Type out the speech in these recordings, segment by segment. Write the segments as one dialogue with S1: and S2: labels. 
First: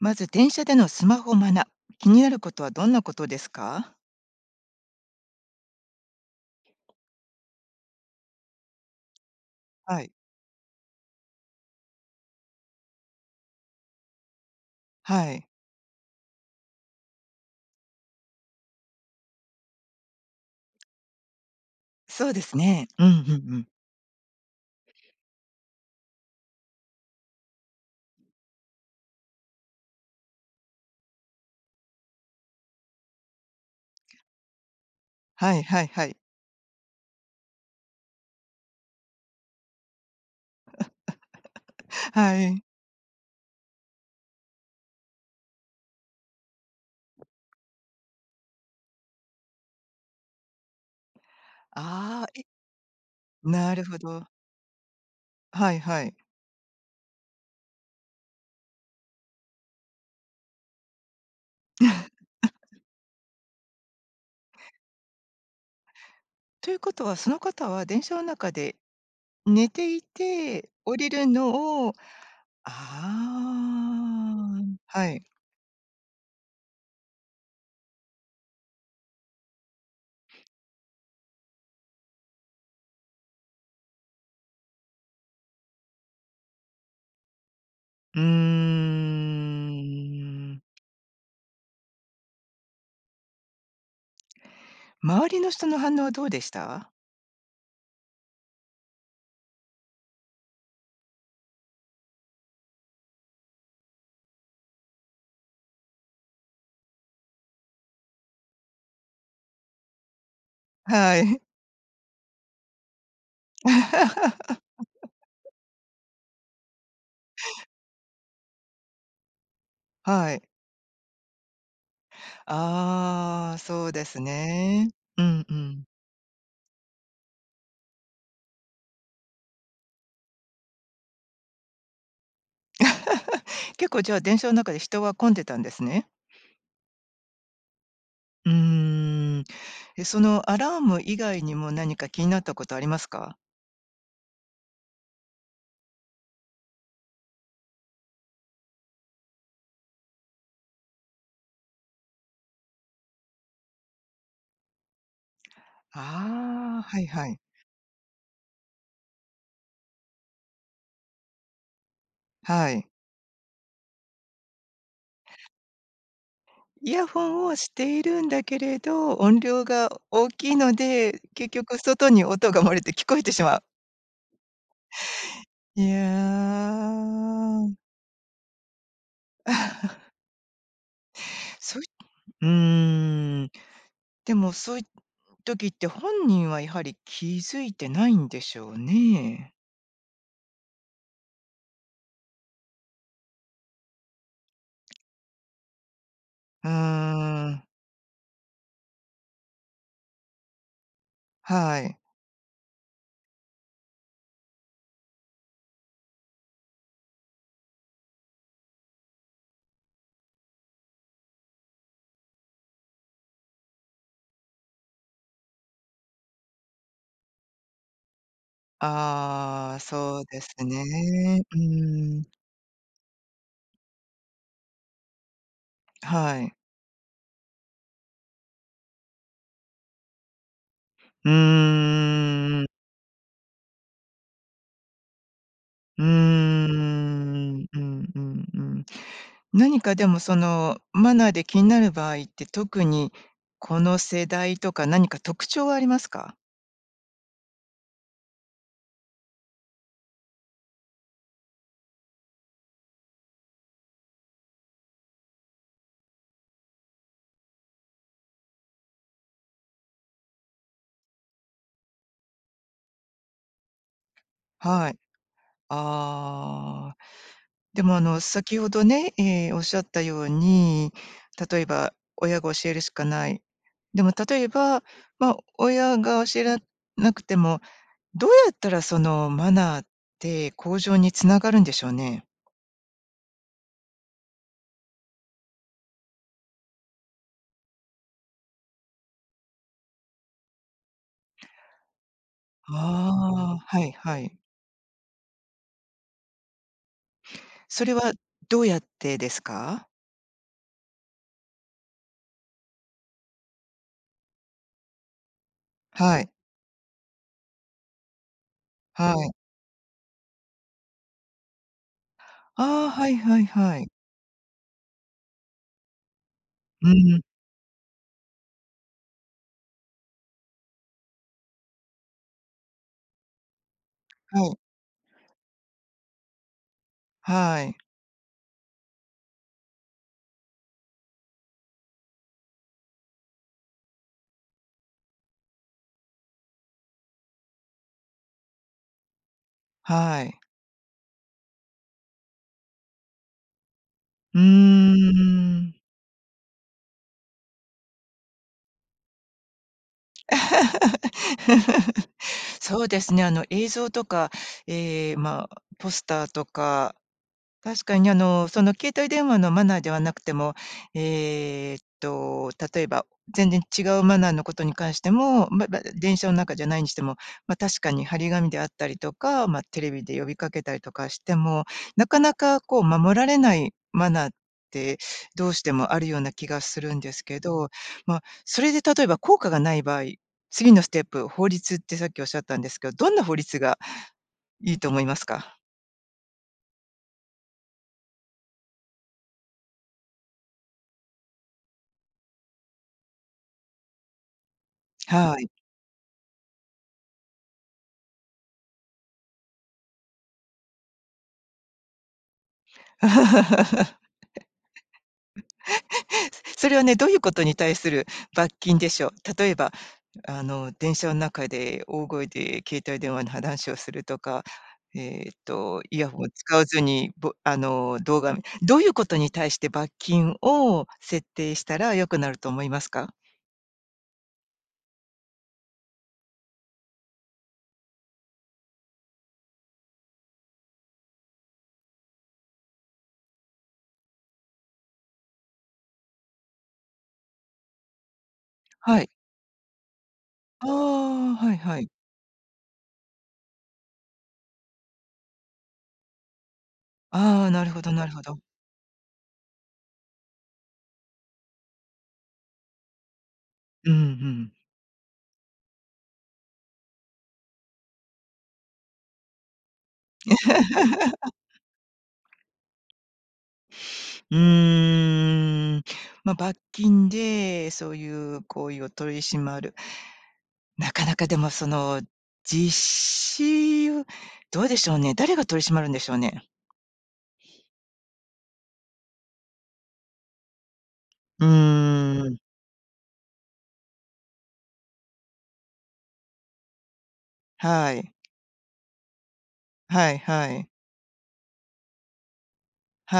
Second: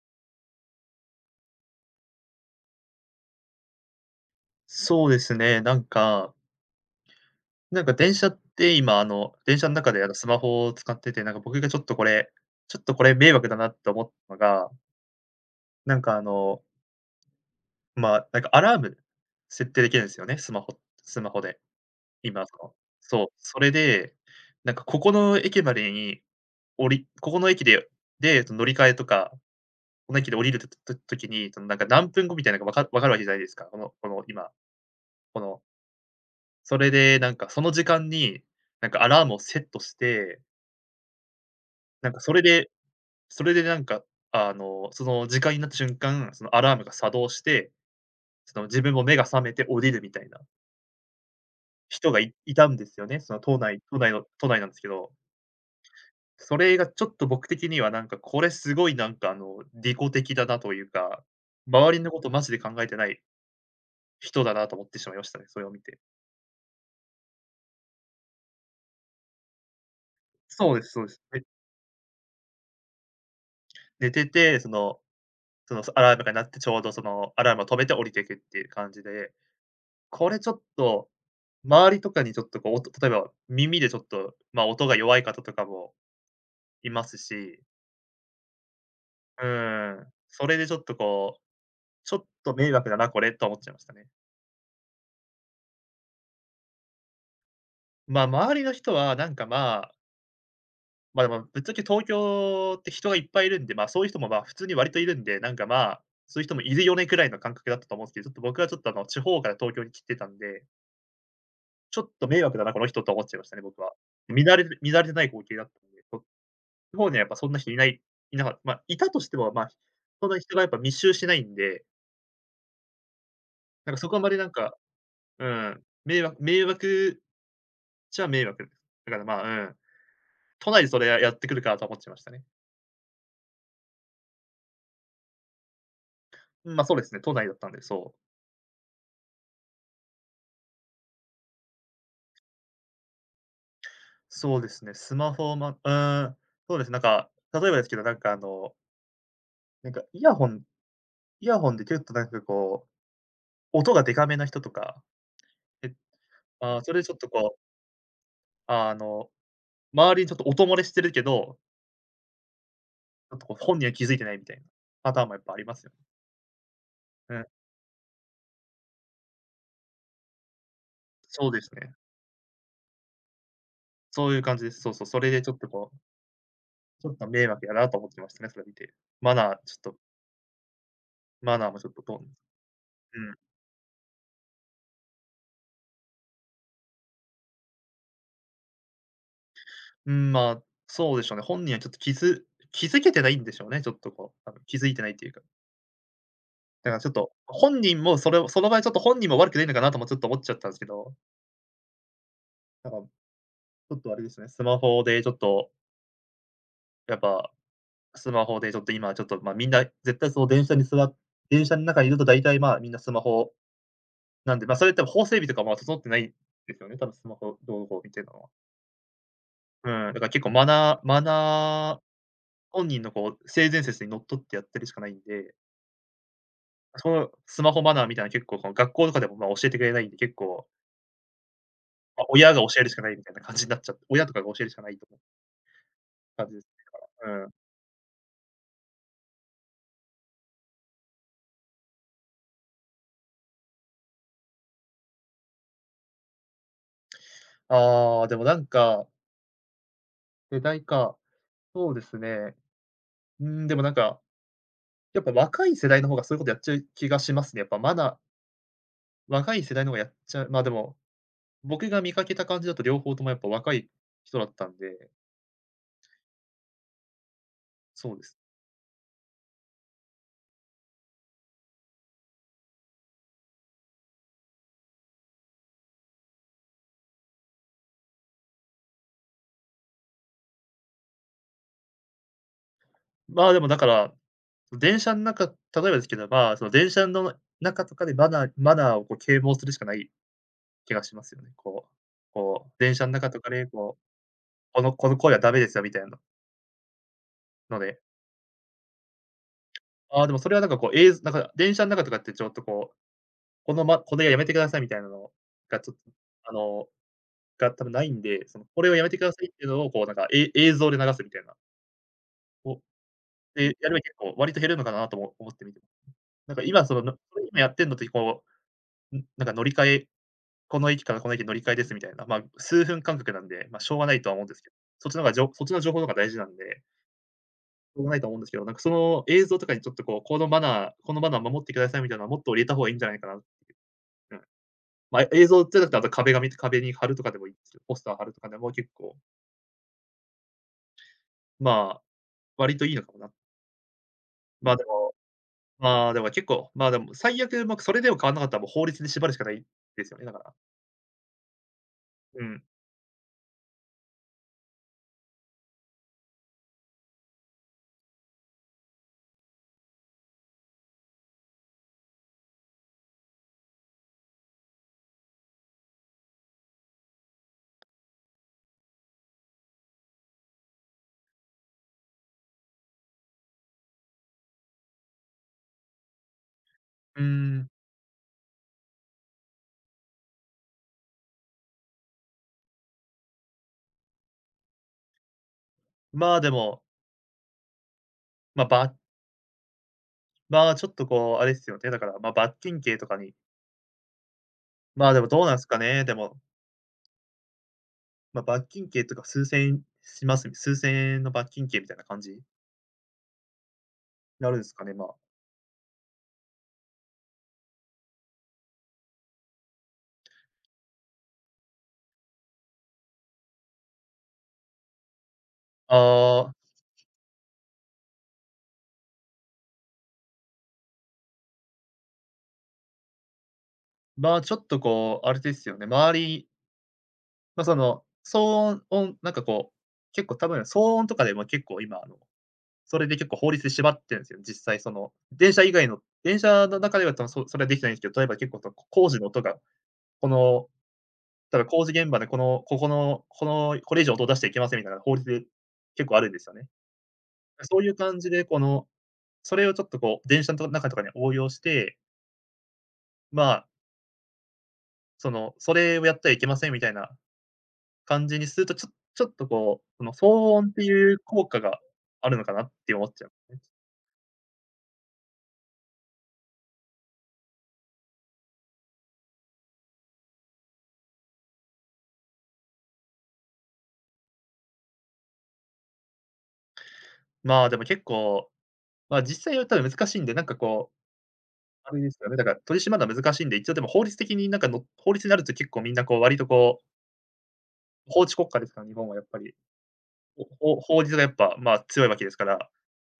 S1: まず電車でのスマホマナー、気になることはどんなことですか？
S2: そうですね、なんか。なんか、電車って今、あの、電車の中
S1: は
S2: で、あの、
S1: い。
S2: スマホを使ってて、なんか、僕が、ちょっとこれ、ちょっと、これ迷惑だなって思ったのが
S1: はい。
S2: なんかあのま、なんかアラーム設定できるんですよね、スマホスマホで、
S1: そう
S2: 今
S1: で
S2: の
S1: すね。うんう
S2: そう、
S1: んう
S2: そ
S1: ん。
S2: れで、なんか、ここの駅までに降りここの駅で、で、乗り換えとか、この駅で降りると時に、そのなんか何分後みたいなかわか分かるわけじゃないですか、このこの今、こ
S1: は
S2: の
S1: いはいはい。
S2: それで、なんか、その時間に、なんか、アラームをセットして なんかそ
S1: は
S2: れ
S1: い。
S2: で、それでなんか、あの、その時間になった瞬間、そのアラームが作動して、ちょっと自分も目が覚めて降りるみたいな。人が
S1: ああ、
S2: い
S1: え、
S2: いたんですよね、その都
S1: な
S2: 内
S1: るほ
S2: 都内の
S1: ど。
S2: 都内なんですけど。
S1: はいはい。
S2: それがちょっと僕的には、なんかこれ、すごい、なんかあの、利己的だなというか、周りのことマジで考 えてない人だなと思ってしまいましたね、それを見て。
S1: ということはその方は電車の中で、寝ていて、
S2: そうです、
S1: 降
S2: そう
S1: り
S2: です、
S1: る
S2: はい。
S1: のを
S2: 寝て
S1: あ
S2: て、
S1: あ。
S2: その
S1: はい。
S2: そのアラームが鳴ってちょうどそのアラームを止めて降りていくっていう感じで、これちょっと、周りとかにちょっとこう音と、例えば、耳でちょっと、ま、音が弱い方とかもいますし
S1: うー
S2: うん、それ
S1: ん
S2: でちょっとこう「ちょっと迷惑だなこれ」とは思っちゃいましたね。
S1: 周りの人の反応はどうでした？
S2: ま-周りの人はなんかまあま、でもぶっちゃけ東京って人がいっぱいいるんで、ま、そういう人もま、普通に割といるんで、なんかまあ、「そういう人もいるよね」くらいの感覚だったと思うんすけど、ちょっと僕はちょっとあの地方から東京に来てたんで
S1: はい
S2: 「ちょっと迷惑だなこの人」と思っちゃいましたね僕は。見慣れる見慣れない光 景だったのでこ地方にはやっぱそんな人いない、いなかま、いたとしても、ま、そん
S1: は
S2: なに
S1: い。
S2: 人がやっぱ密集してないんで
S1: ああ、そ
S2: な
S1: う
S2: んか
S1: で
S2: そこあ
S1: す
S2: んまりなんか、
S1: ね。う
S2: う
S1: んう
S2: ん、
S1: ん。
S2: めいわ迷惑ちゃ迷惑。だからまあ、うん、「都内でそれ、ややってくるか」と思っちゃいましたね。
S1: 結構じゃあ、電車の中で人は混んでたんですね？
S2: うん、ま、そうですね、都内だったんで、そう。
S1: うーん。え、そのアラーム以外にも何か気になったことありますか？
S2: そうですね、スマホをまうーん、そうです、なんか、例えばですけど、なんかあのなんか、イヤホンイヤホンで結構なんかこう、音がでかめな人とか。で、
S1: ああ、
S2: ま、それ
S1: は
S2: で
S1: い
S2: ちょっ
S1: は
S2: と
S1: い。
S2: こうあの、周りにちょっと音漏れしてるけど
S1: はい。
S2: ちょっとこう、本人は気づいてないみたいな、パターンもやっぱありますよ。
S1: イヤフォ
S2: うん。
S1: ンをしているんだけれど、音量が大きいので、
S2: そう
S1: 結
S2: です
S1: 局
S2: ね。
S1: 外に音が漏れて聞こえてしまう。
S2: そういう感じです。そうそう、それでちょっと
S1: い
S2: こうちょっと迷惑
S1: や。
S2: やなと思ってましたね、それを見て。マナーちょっと マナー
S1: そ
S2: も
S1: い
S2: ちょっと、どおな
S1: う
S2: うん。
S1: ん、でもそいっ、時って本人はやはり気づいてないんでしょうね。
S2: ん、ま、そうでしょうね、本人はちょっと気づ気づけてないんでしょうね、ちょっとこう、多分気づいてないっていうか。
S1: うー
S2: だからちょっと、
S1: ん。
S2: 本人もそれをその場合ちょっと本人も悪くないのかなともちょっと思っちゃったんですけど。
S1: はい。
S2: なんか、ちょっとあれですね、スマホでちょっとやっぱ、スマホでちょっと今ちょっと、ま、みんな、絶対その電車に座電車ん中にいると大体、ま、みんなスマホ、なんで、ま、それってもう法整備とかも整ってないですよね、多分スマホ、は。
S1: ああ、
S2: うん、だか
S1: そう
S2: ら結
S1: です
S2: 構マナーマ
S1: ね。う
S2: ナー、
S1: ん。
S2: 本人のこう、性善説にのっとってやってるしかないんで
S1: はい。
S2: その、スマホマナーみたいの結構、こう、学校とかでも、ま、教えてくれないんで、結構
S1: う
S2: ま、親
S1: ー
S2: が
S1: ん。
S2: 教えるしかないみたいな感じになっちゃって、親とかが教えるしかないと思、
S1: うー
S2: 感じです うん。
S1: ん。うんうんうん。何かでもそのマナーで気になる場合って特にこの世代とか何か特徴はありますか？
S2: ああ、でもなんか世代か、そうですね。ん、でもなんか、やっぱ若い世代の方がそういうことやっちゃう気がしますね、やっぱまな若い世代の方がやっちゃう、ま、でも、僕が見かけた感じだと両方ともやっぱ若い人だったん
S1: はい。
S2: で。
S1: ああ。でもあ
S2: そう
S1: の、
S2: です。
S1: 先ほどね、ええ、おっしゃったように、例えば親が教えるしかない。でも例えば、ま、親が教えられなくても、どうやったらその、マナーって向上に繋がるんでしょうね？
S2: ま、でもだから、その、電車の中例えばですければ、その電車の中とかでマナーマナーをこう啓蒙するしかない気がしますよね。こう、こう、電車の中とか
S1: ああ、
S2: で、
S1: はい
S2: こう、
S1: はい。
S2: このこの声はダメですよみたいの。の
S1: それ
S2: で。
S1: はどうやってですか？
S2: ああ、でもそれは、なんかこう、えいぞなんか電車の中とかって、ちょっとこう、このまこれはやめてくださいみたいなのがちょっと
S1: はい。
S2: あの、が多分ないんで、その、これをやめ
S1: は
S2: てくだ
S1: い。
S2: さいっていうのを、こう、なんかえい映像で流すみたいな。を、
S1: ああ、はいはい
S2: で、や
S1: は
S2: れ
S1: い。
S2: ば結構、割と減るのかなともおも思ってみて。なんか今、
S1: う
S2: その、な
S1: ん。
S2: やってんのってこう、ん、なんか乗り換えこの駅からこの駅乗り換えですみたいな、まあ、数分間隔なんで、まあ、しょうがないとは思う
S1: は
S2: んで
S1: い。
S2: すけど、そっちの方がじょそっちの情報の方が大事なんで。
S1: はい。
S2: しょうがないと思うんですけど、なんか、その映像とかにちょっとこう、このマナーこのマナーを守ってくださいみたいな、もっと入れた方がいいんじゃないかなって、うん。まあ、映像っていうんだったら、あと壁紙壁に貼るとかでもいいです。ポスター貼るとかでも結構
S1: はい。
S2: まあ、割といいのかもな。
S1: うー
S2: まあでも
S1: ん。
S2: まあでも結構まあでも最悪、ま、くそれでも変わんなかったら、もう法律で縛るしかないですよね、だから。うん。
S1: そうですね、あの映像とか、ええ、まあ、ポスターとか、確かにあの、その携帯電話のマナーではなくても、えっと、例えば、全然違うマナーのことに関しても、まま、電車の中じゃないにしても、まあ確かに張り紙であったりとか、まあ、テレビで呼びかけたりとかしても、なかなかこう、守られないマナーってどうしてもあるような気がするんで
S2: うー
S1: すけ
S2: ん。
S1: ど。まあそれで、例えば効果がない場合、次のステップ、法律ってさっき仰ったんですけど、どんな法律がいいと思いますか？
S2: まあでも。ま、ばまあちょっとこう、あれですよね、だからまあ罰金刑とかにまあでも
S1: は
S2: どう
S1: い。
S2: なんすかね、でもま、罰金刑とか数千円します、数千円の罰金刑みたいな感じ。なるんですかね、まあ。
S1: それはね、どういうことに対する罰金でしょう。例えば、あの電車の中で大声で携帯電話の話をするとか、えっとイヤホンを
S2: ああ。
S1: 使わずに、ぼあの動画どういうことに対して罰金を設定したら良くなると思いますか？
S2: まあちょっとこう、あれですよね、周りまあその騒音音、なんかこう、結構多分騒音とかでも結構今あの、それで結構法律で縛ってるんですよね、実際その、電車以外の電車の中では多分それはできないんですけど、例えば結構そのこ
S1: は
S2: 工
S1: い。
S2: 事の音が、この、
S1: ああ、はい
S2: だから
S1: は
S2: 工
S1: い。
S2: 事現場でこのここのこのこれ以上音を出しちゃいけませんみたいな法律で、結構あるんですよね。
S1: ああ、なる
S2: そ
S1: ほ
S2: うい
S1: ど
S2: う
S1: なる
S2: 感
S1: ほ
S2: じ
S1: ど。
S2: で、この、それをちょっとこう、電車と中とかに応用してま。
S1: うんうん。
S2: その、それをやってはいけませんみたいな感じにすると、ちょちょっとこう、その、騒音っていう 効果があるのかなって思っちゃうんすね。
S1: うーん。ま、罰金でそういう行為を取り締まるなかなかでもその実施を、どうでしょうね、誰が取り締まるんでしょうね。
S2: ま、でも結構、ま、実際はただ難しいんで、なんかこう、
S1: う
S2: あれですよ
S1: ー
S2: ね、
S1: ん。
S2: だから、取り締まるのは難しいんで、一応でも法律的になんかの法律になると結構みんなこう、割とこう
S1: はい。
S2: 法治国家ですから、日本はやっぱり。
S1: はいはい。
S2: ほほ法律がやっぱ、ま、強いわけですから、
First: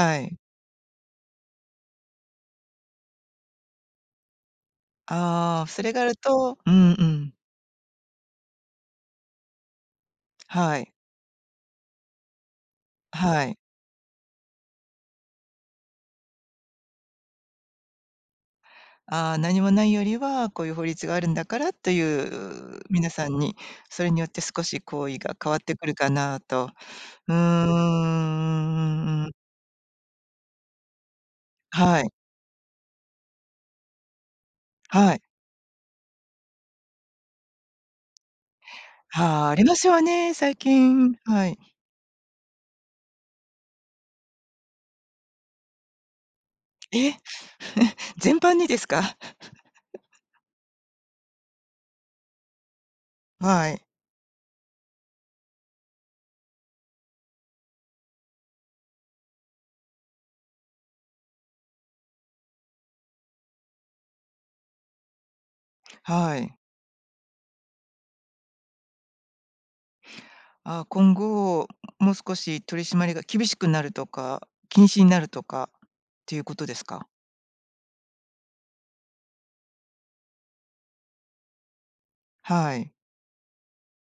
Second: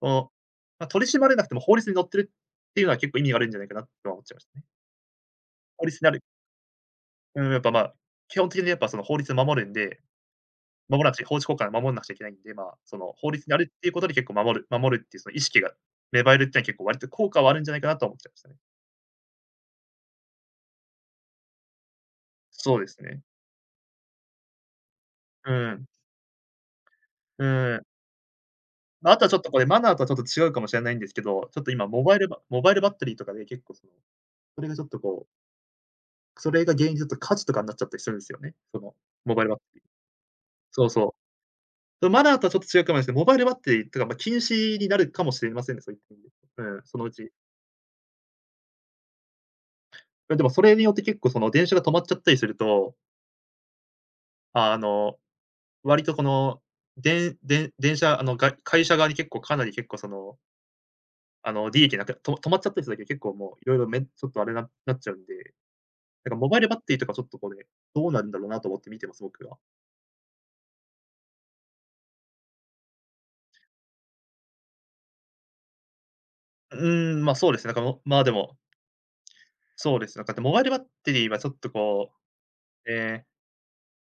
S2: この、
S1: い。
S2: ま、取り締まれなくても法律に載ってるっていうのは結構意味があるんじゃないかなとは思っちゃいましたね。
S1: ああ、そ
S2: 法
S1: れ
S2: 律
S1: があ
S2: にあ
S1: る
S2: る。
S1: とうんうん。
S2: ん、やっぱま、基本的に、やっぱその、法律を守るんで、
S1: はい。
S2: 守らなくちゃ法治国家を守んなくちゃいけないんで、ま、その法
S1: は
S2: 律にあ
S1: い。
S2: るっていうことで結構守る守るっていうその意識が芽生えるってのは結構割と効果はあるんじゃないかなとは思っちゃいましたね。
S1: ああ、何もないよりは、こういう法律があるんだからと
S2: そ
S1: い
S2: う
S1: う
S2: です
S1: 皆
S2: ね。
S1: さんに。それによって少し行為が
S2: う
S1: 変わっ
S2: ー
S1: て
S2: ん。
S1: くるかなと。うーん、
S2: う
S1: う
S2: ーん。
S1: ん
S2: ま、あ
S1: うん
S2: と
S1: う
S2: は
S1: ん。
S2: ちょっとこれマナーとはちょっと違うかもしれないんですけど、ちょっと今
S1: は
S2: モ
S1: い。
S2: バイルバモバイルバッテリーとかで結構その、それがちょっと
S1: はい。
S2: こうそれが原因だと火事とかになっちゃったりするんですよね、その、モバイ
S1: はあ、
S2: ルバ
S1: あ
S2: ッテ
S1: りま
S2: リー
S1: すよね、最
S2: そうそう。
S1: 近。はい
S2: それマナーとはちょっと違うかもですけど、モバイルバッテリーというかまあ禁止になるかもしれませんね、そういった意味で、うん、そのう
S1: え、
S2: ち。
S1: 全般にですか？
S2: いやでもそれによって結構その、電車が止まっちゃったりすると
S1: はい。
S2: あの、割とこの、でんでん電車、あの、が、会社側に結構かなり結構そのあの、利益なくと止まっちゃったりするだけで結構もう色々めんちょっとあれななっちゃうんで、なんか、
S1: は
S2: モ
S1: い。
S2: バイルバッテリーとかちょっとこれ、どうなんだろなと思って見てます、僕は。
S1: あ、今後もう少し取り締まりが厳しくなるとか、禁止になるとかっていうこと
S2: う
S1: ですか？
S2: ーん、ま、そうです、なんかもまあでもそうです。なんかあと、モバイルバッテリーはちょっとこ
S1: は
S2: う、
S1: い。
S2: ええ、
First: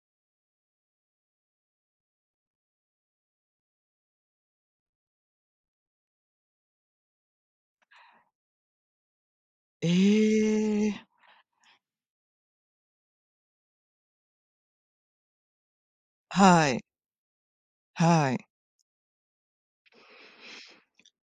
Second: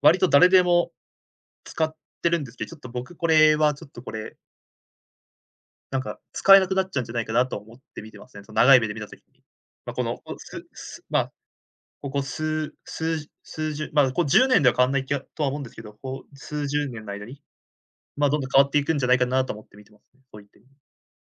S2: 割と誰でも使ってるんですけど、ちょっと僕これはちょっとこれなんか、使えなくなっちゃうんじゃないかなとは思って見てますね、その長い目で見た時に。ま、この、おす
S1: え
S2: す
S1: え。
S2: ま、ここ数数数十ま、こ10年では変わんない気は、とは思うんですけど、こう、数
S1: はい。
S2: 十年の間にまあ
S1: は
S2: どん
S1: い。
S2: どん変わっていくんじゃないかなと思って見てます、そういった意味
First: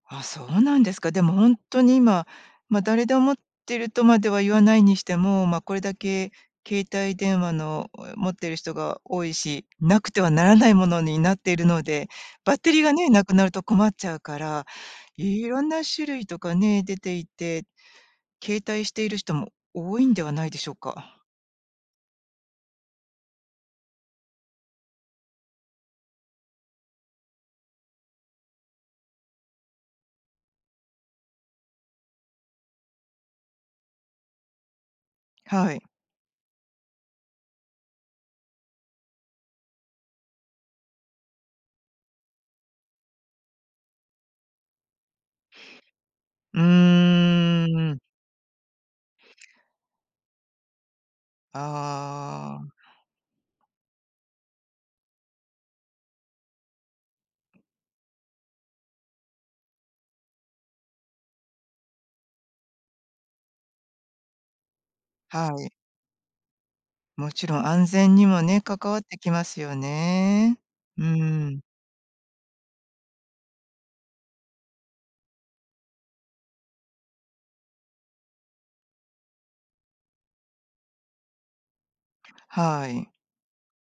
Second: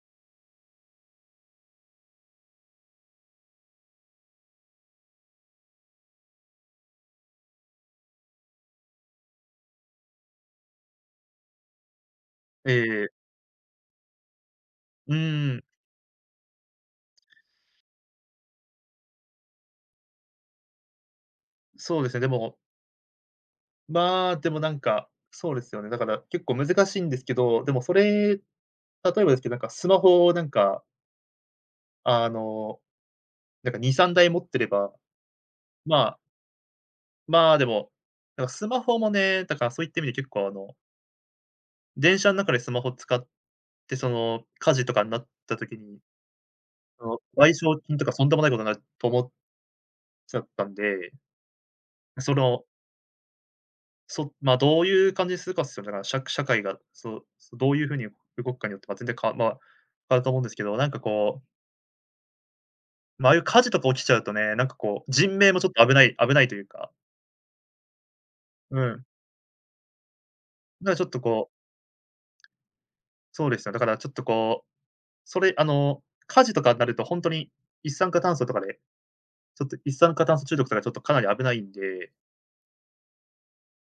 S1: あ、そうなんですか。でもほんとに今、まあ誰でも持ってるとまでは言わないにしても、まあこれだけ携帯電話の持ってる人が多いし、なくてはならないものになっているので、バッ
S2: え
S1: テリーが
S2: えええ。
S1: ね、なくなると困っちゃうから、
S2: う
S1: いろ
S2: ん。
S1: んな種類とかね、出ていて、携帯している人も多いんではないでしょうか。
S2: そうです、でもまあ、でも、なんか、そうですよね、だから結構難しいんですけど、でもそれ、例えばですけど、なんかスマホなんかあの、なんか2、3台持ってれば、
S1: はい。
S2: ままあ、でも、なんかスマホもね、だからそういった意味で結構あの電車の中でスマホを使って、その火事とかになった時に、
S1: う
S2: その賠
S1: ー
S2: 償金
S1: ん。
S2: とかとんでもないことになると思っちゃったんでそ
S1: あ
S2: の
S1: あ。
S2: そま、どういう感じにするかつたなら、しゃ社会が、そう、どういう風に動くかによっては全然か、ま、変わると思うんですけど、なんかこうまあ、あいう火事とか起きちゃうとね、なんかこう、人命
S1: は
S2: もちょ
S1: い。
S2: っと危ない危ないというか
S1: もちろん安全にもね、
S2: う
S1: 関わっ
S2: ん。
S1: てきますよね、
S2: だからち
S1: う
S2: ょっとこう
S1: ん。
S2: そうです、だからちょっとこう、それあの火事とかになると本当に、一酸化炭素とかで、ちょっと一酸化炭素中毒とかちょっとかなり危ないんで
S1: はい。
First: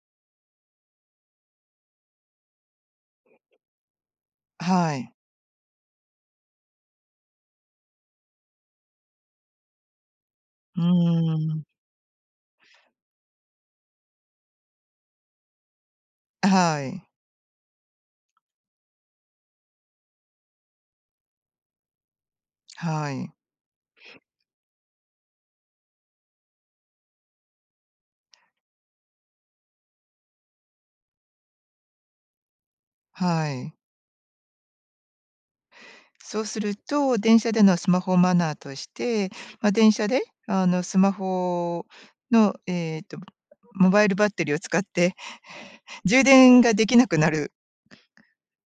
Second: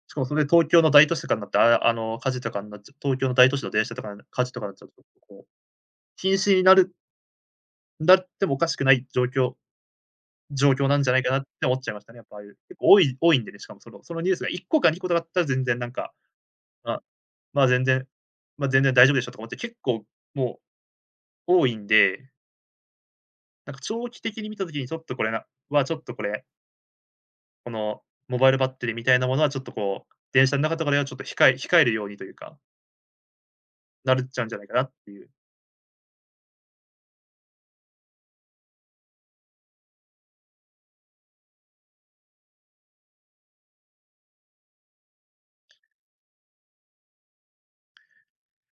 S2: しかもそれ、東京の大都市とかんなって、ああ、あの火事とかになっちゃう、東京の大都市の、電車とか火事とかなっちゃう
S1: は
S2: と
S1: い。
S2: こう、禁止になるなってもおかしくない状況状
S1: うー
S2: 況なんじゃないかなっ
S1: ん。
S2: て思っちゃいましたね。やっぱああいう、結構多い多いんでね、しかもその、そのニュースが1個か2個とかあったら全然なんか、
S1: あ、は
S2: あ、
S1: い。
S2: まあ全然、まあ全然大丈夫でしょ、とか思って、結構もう、多いんで
S1: はい。
S2: なんか、長期的に見た時にちょっとこれな、はちょっとこれこのモバイルバッテリーみたいなものは、ちょっとこう、電車ん中とかでは、ちょっと控え控えるようにというか
S1: はい。
S2: なるっちゃうんじゃないかなっていう。
S1: そうすると電車でのスマホマナーとして、ま、電車で、あのスマホの、えっと、モバイルバッテリーを使って、充電ができなくなる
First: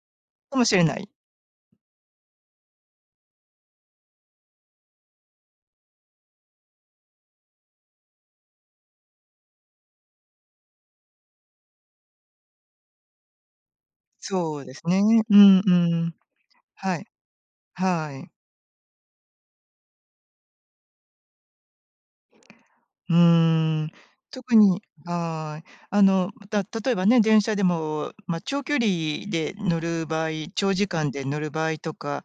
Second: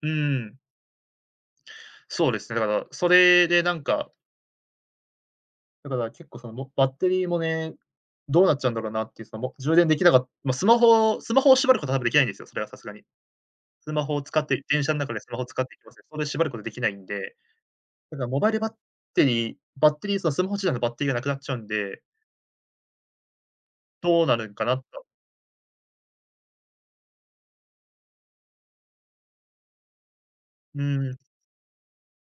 S2: うん。
S1: かもしれない。
S2: そうですね。だから、それでなんかだから、結構そのもバッテリーもね、どうなっちゃうんだろうなっていう、そのも充電できなかま、スマホスマホを縛ることは多分できないんですよ、それはさすがに。スマホを使っ
S1: そ
S2: て、
S1: うです
S2: 電車ん
S1: ね。
S2: 中でス
S1: う
S2: マホを使
S1: ん
S2: っ
S1: う
S2: てはいけません。そ
S1: ん。
S2: こで縛ることできない
S1: はい。
S2: んで、
S1: は
S2: だから
S1: い。
S2: モバイルバッテリーバッテリー、そのスマホ自体のバッテリーがなくなっちゃうんで
S1: うん、
S2: どうなるん
S1: 特
S2: かな
S1: に
S2: と。
S1: はい。あの、ま、た例えばね、電車でもまあ、長距離で乗る場合、長
S2: う
S1: 時間
S2: ん。
S1: で乗る場合とか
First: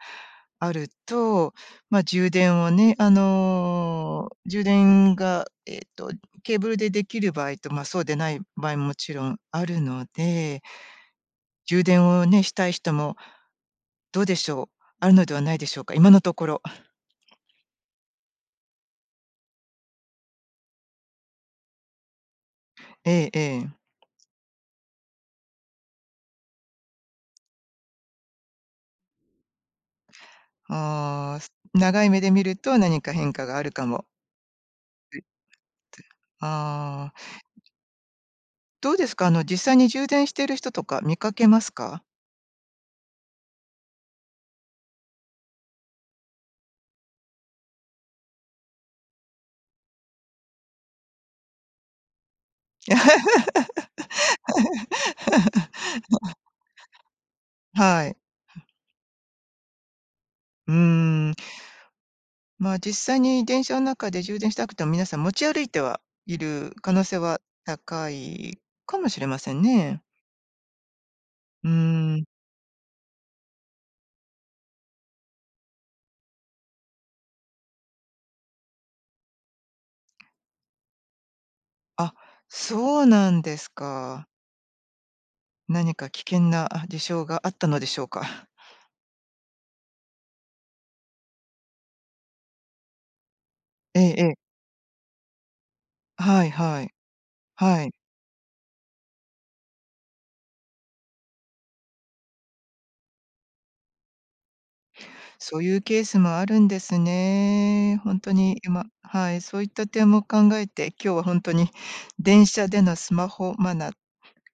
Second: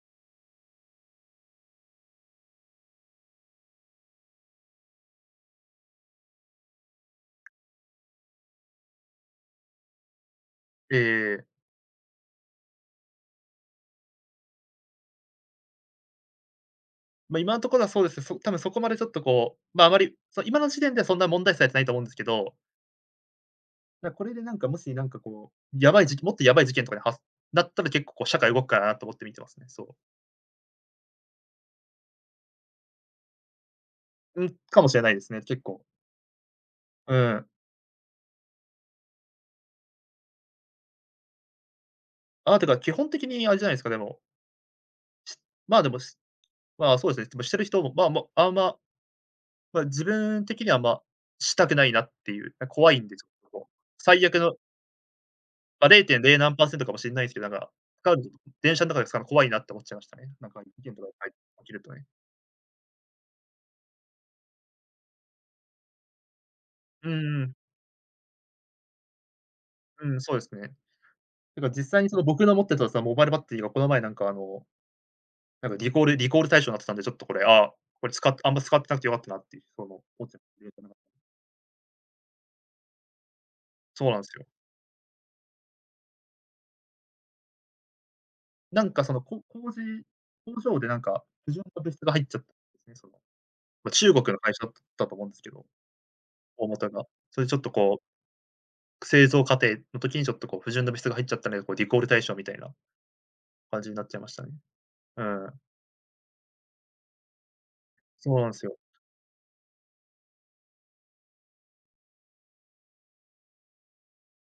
S1: あると、まあ充電をね、あの、充電がえっと、ケーブルでできる場合とまあ、そうでない場合も、勿論あるので
S2: ええ。
S1: 充電をね、したい人もどうでしょう。あるのではないでしょうか、今のところ。
S2: ま、今の所はそうですね、そ多分そこまで、ちょっとこう、ま、あまり、そ今の時点では、そんな問題視されてないと思うんですけど
S1: ええええ。
S2: だ、これで、なんか、もしなんかこう、やばい時期、もっとやばい事件とかではなったら結構、こう社会動くかなと思って見てますね。そう。
S1: ああ、す長い目で見ると、何か変化があるかも。
S2: うん、かもしれないで
S1: [unintelligible]
S2: すね、結構。
S1: あ
S2: う
S1: あ。
S2: ん。
S1: どうですか、あの実際に充電してる人とか見かけますか？
S2: あ、てか、基本的にあれじゃないですか、でもまあ、でもしまあ、そうですね、でもしてる人も、ま、もうあんまま、自分的には、ま、したくないなっていう、な怖いんですよ、最悪のま、れいてんれ い何パーセントかもしんないすけど、なんか、
S1: は
S2: 使
S1: い。
S2: う
S1: [unintelligible]
S2: 電車の中で使うの怖いなって思っちゃいましたね。なんか
S1: う
S2: 事件とか、は
S1: ー
S2: い、
S1: ん。
S2: 起きるとね。
S1: まあ、実際に電車の中で充電したくても、皆さん持ち歩いてはいる可能
S2: うん
S1: 性は
S2: うん。
S1: 高いかもしれませんね。
S2: うん、そうですね。
S1: う
S2: なんか実際に
S1: ー
S2: そ
S1: ん。
S2: の僕の持ってたそのモバイルバッテリーはこの前なんかあの、なんかリコールリコール対象になってたんで、ちょっとこれ、あ、これ、ああんま使ってなくてよかったなっていう、その、思っ [unintelligible]
S1: あ、そうなんです
S2: そうなん
S1: か。
S2: すよ。
S1: 何か危険な事象があったのでしょうか。
S2: なんか、その、こ工事工場でなんか不純な物質が入っちゃったんですよね。その、
S1: ええ
S2: 中
S1: え
S2: 国
S1: え。
S2: の会社だったと思うんですけど、
S1: はい
S2: 大
S1: はい、
S2: 元が。それちょっと
S1: はい。
S2: こう製造過程の時にちょっとこう不純な物質が入っちゃったね、こうリコール対象みたいな感じになっちゃいましたね。うん。
S1: そういうケースもあるんですね。本当
S2: そうなん
S1: に、
S2: すよ。
S1: 今はい、そういった点も考えて、今日は本当に電車でのスマホマナ、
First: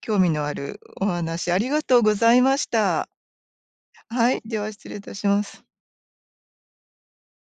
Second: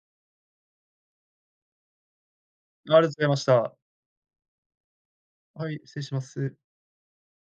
S1: 興味のあるお話ありがとうございまし
S2: ありがとう
S1: た。
S2: ございました。
S1: はい、では失礼いたします。
S2: はい、失礼します。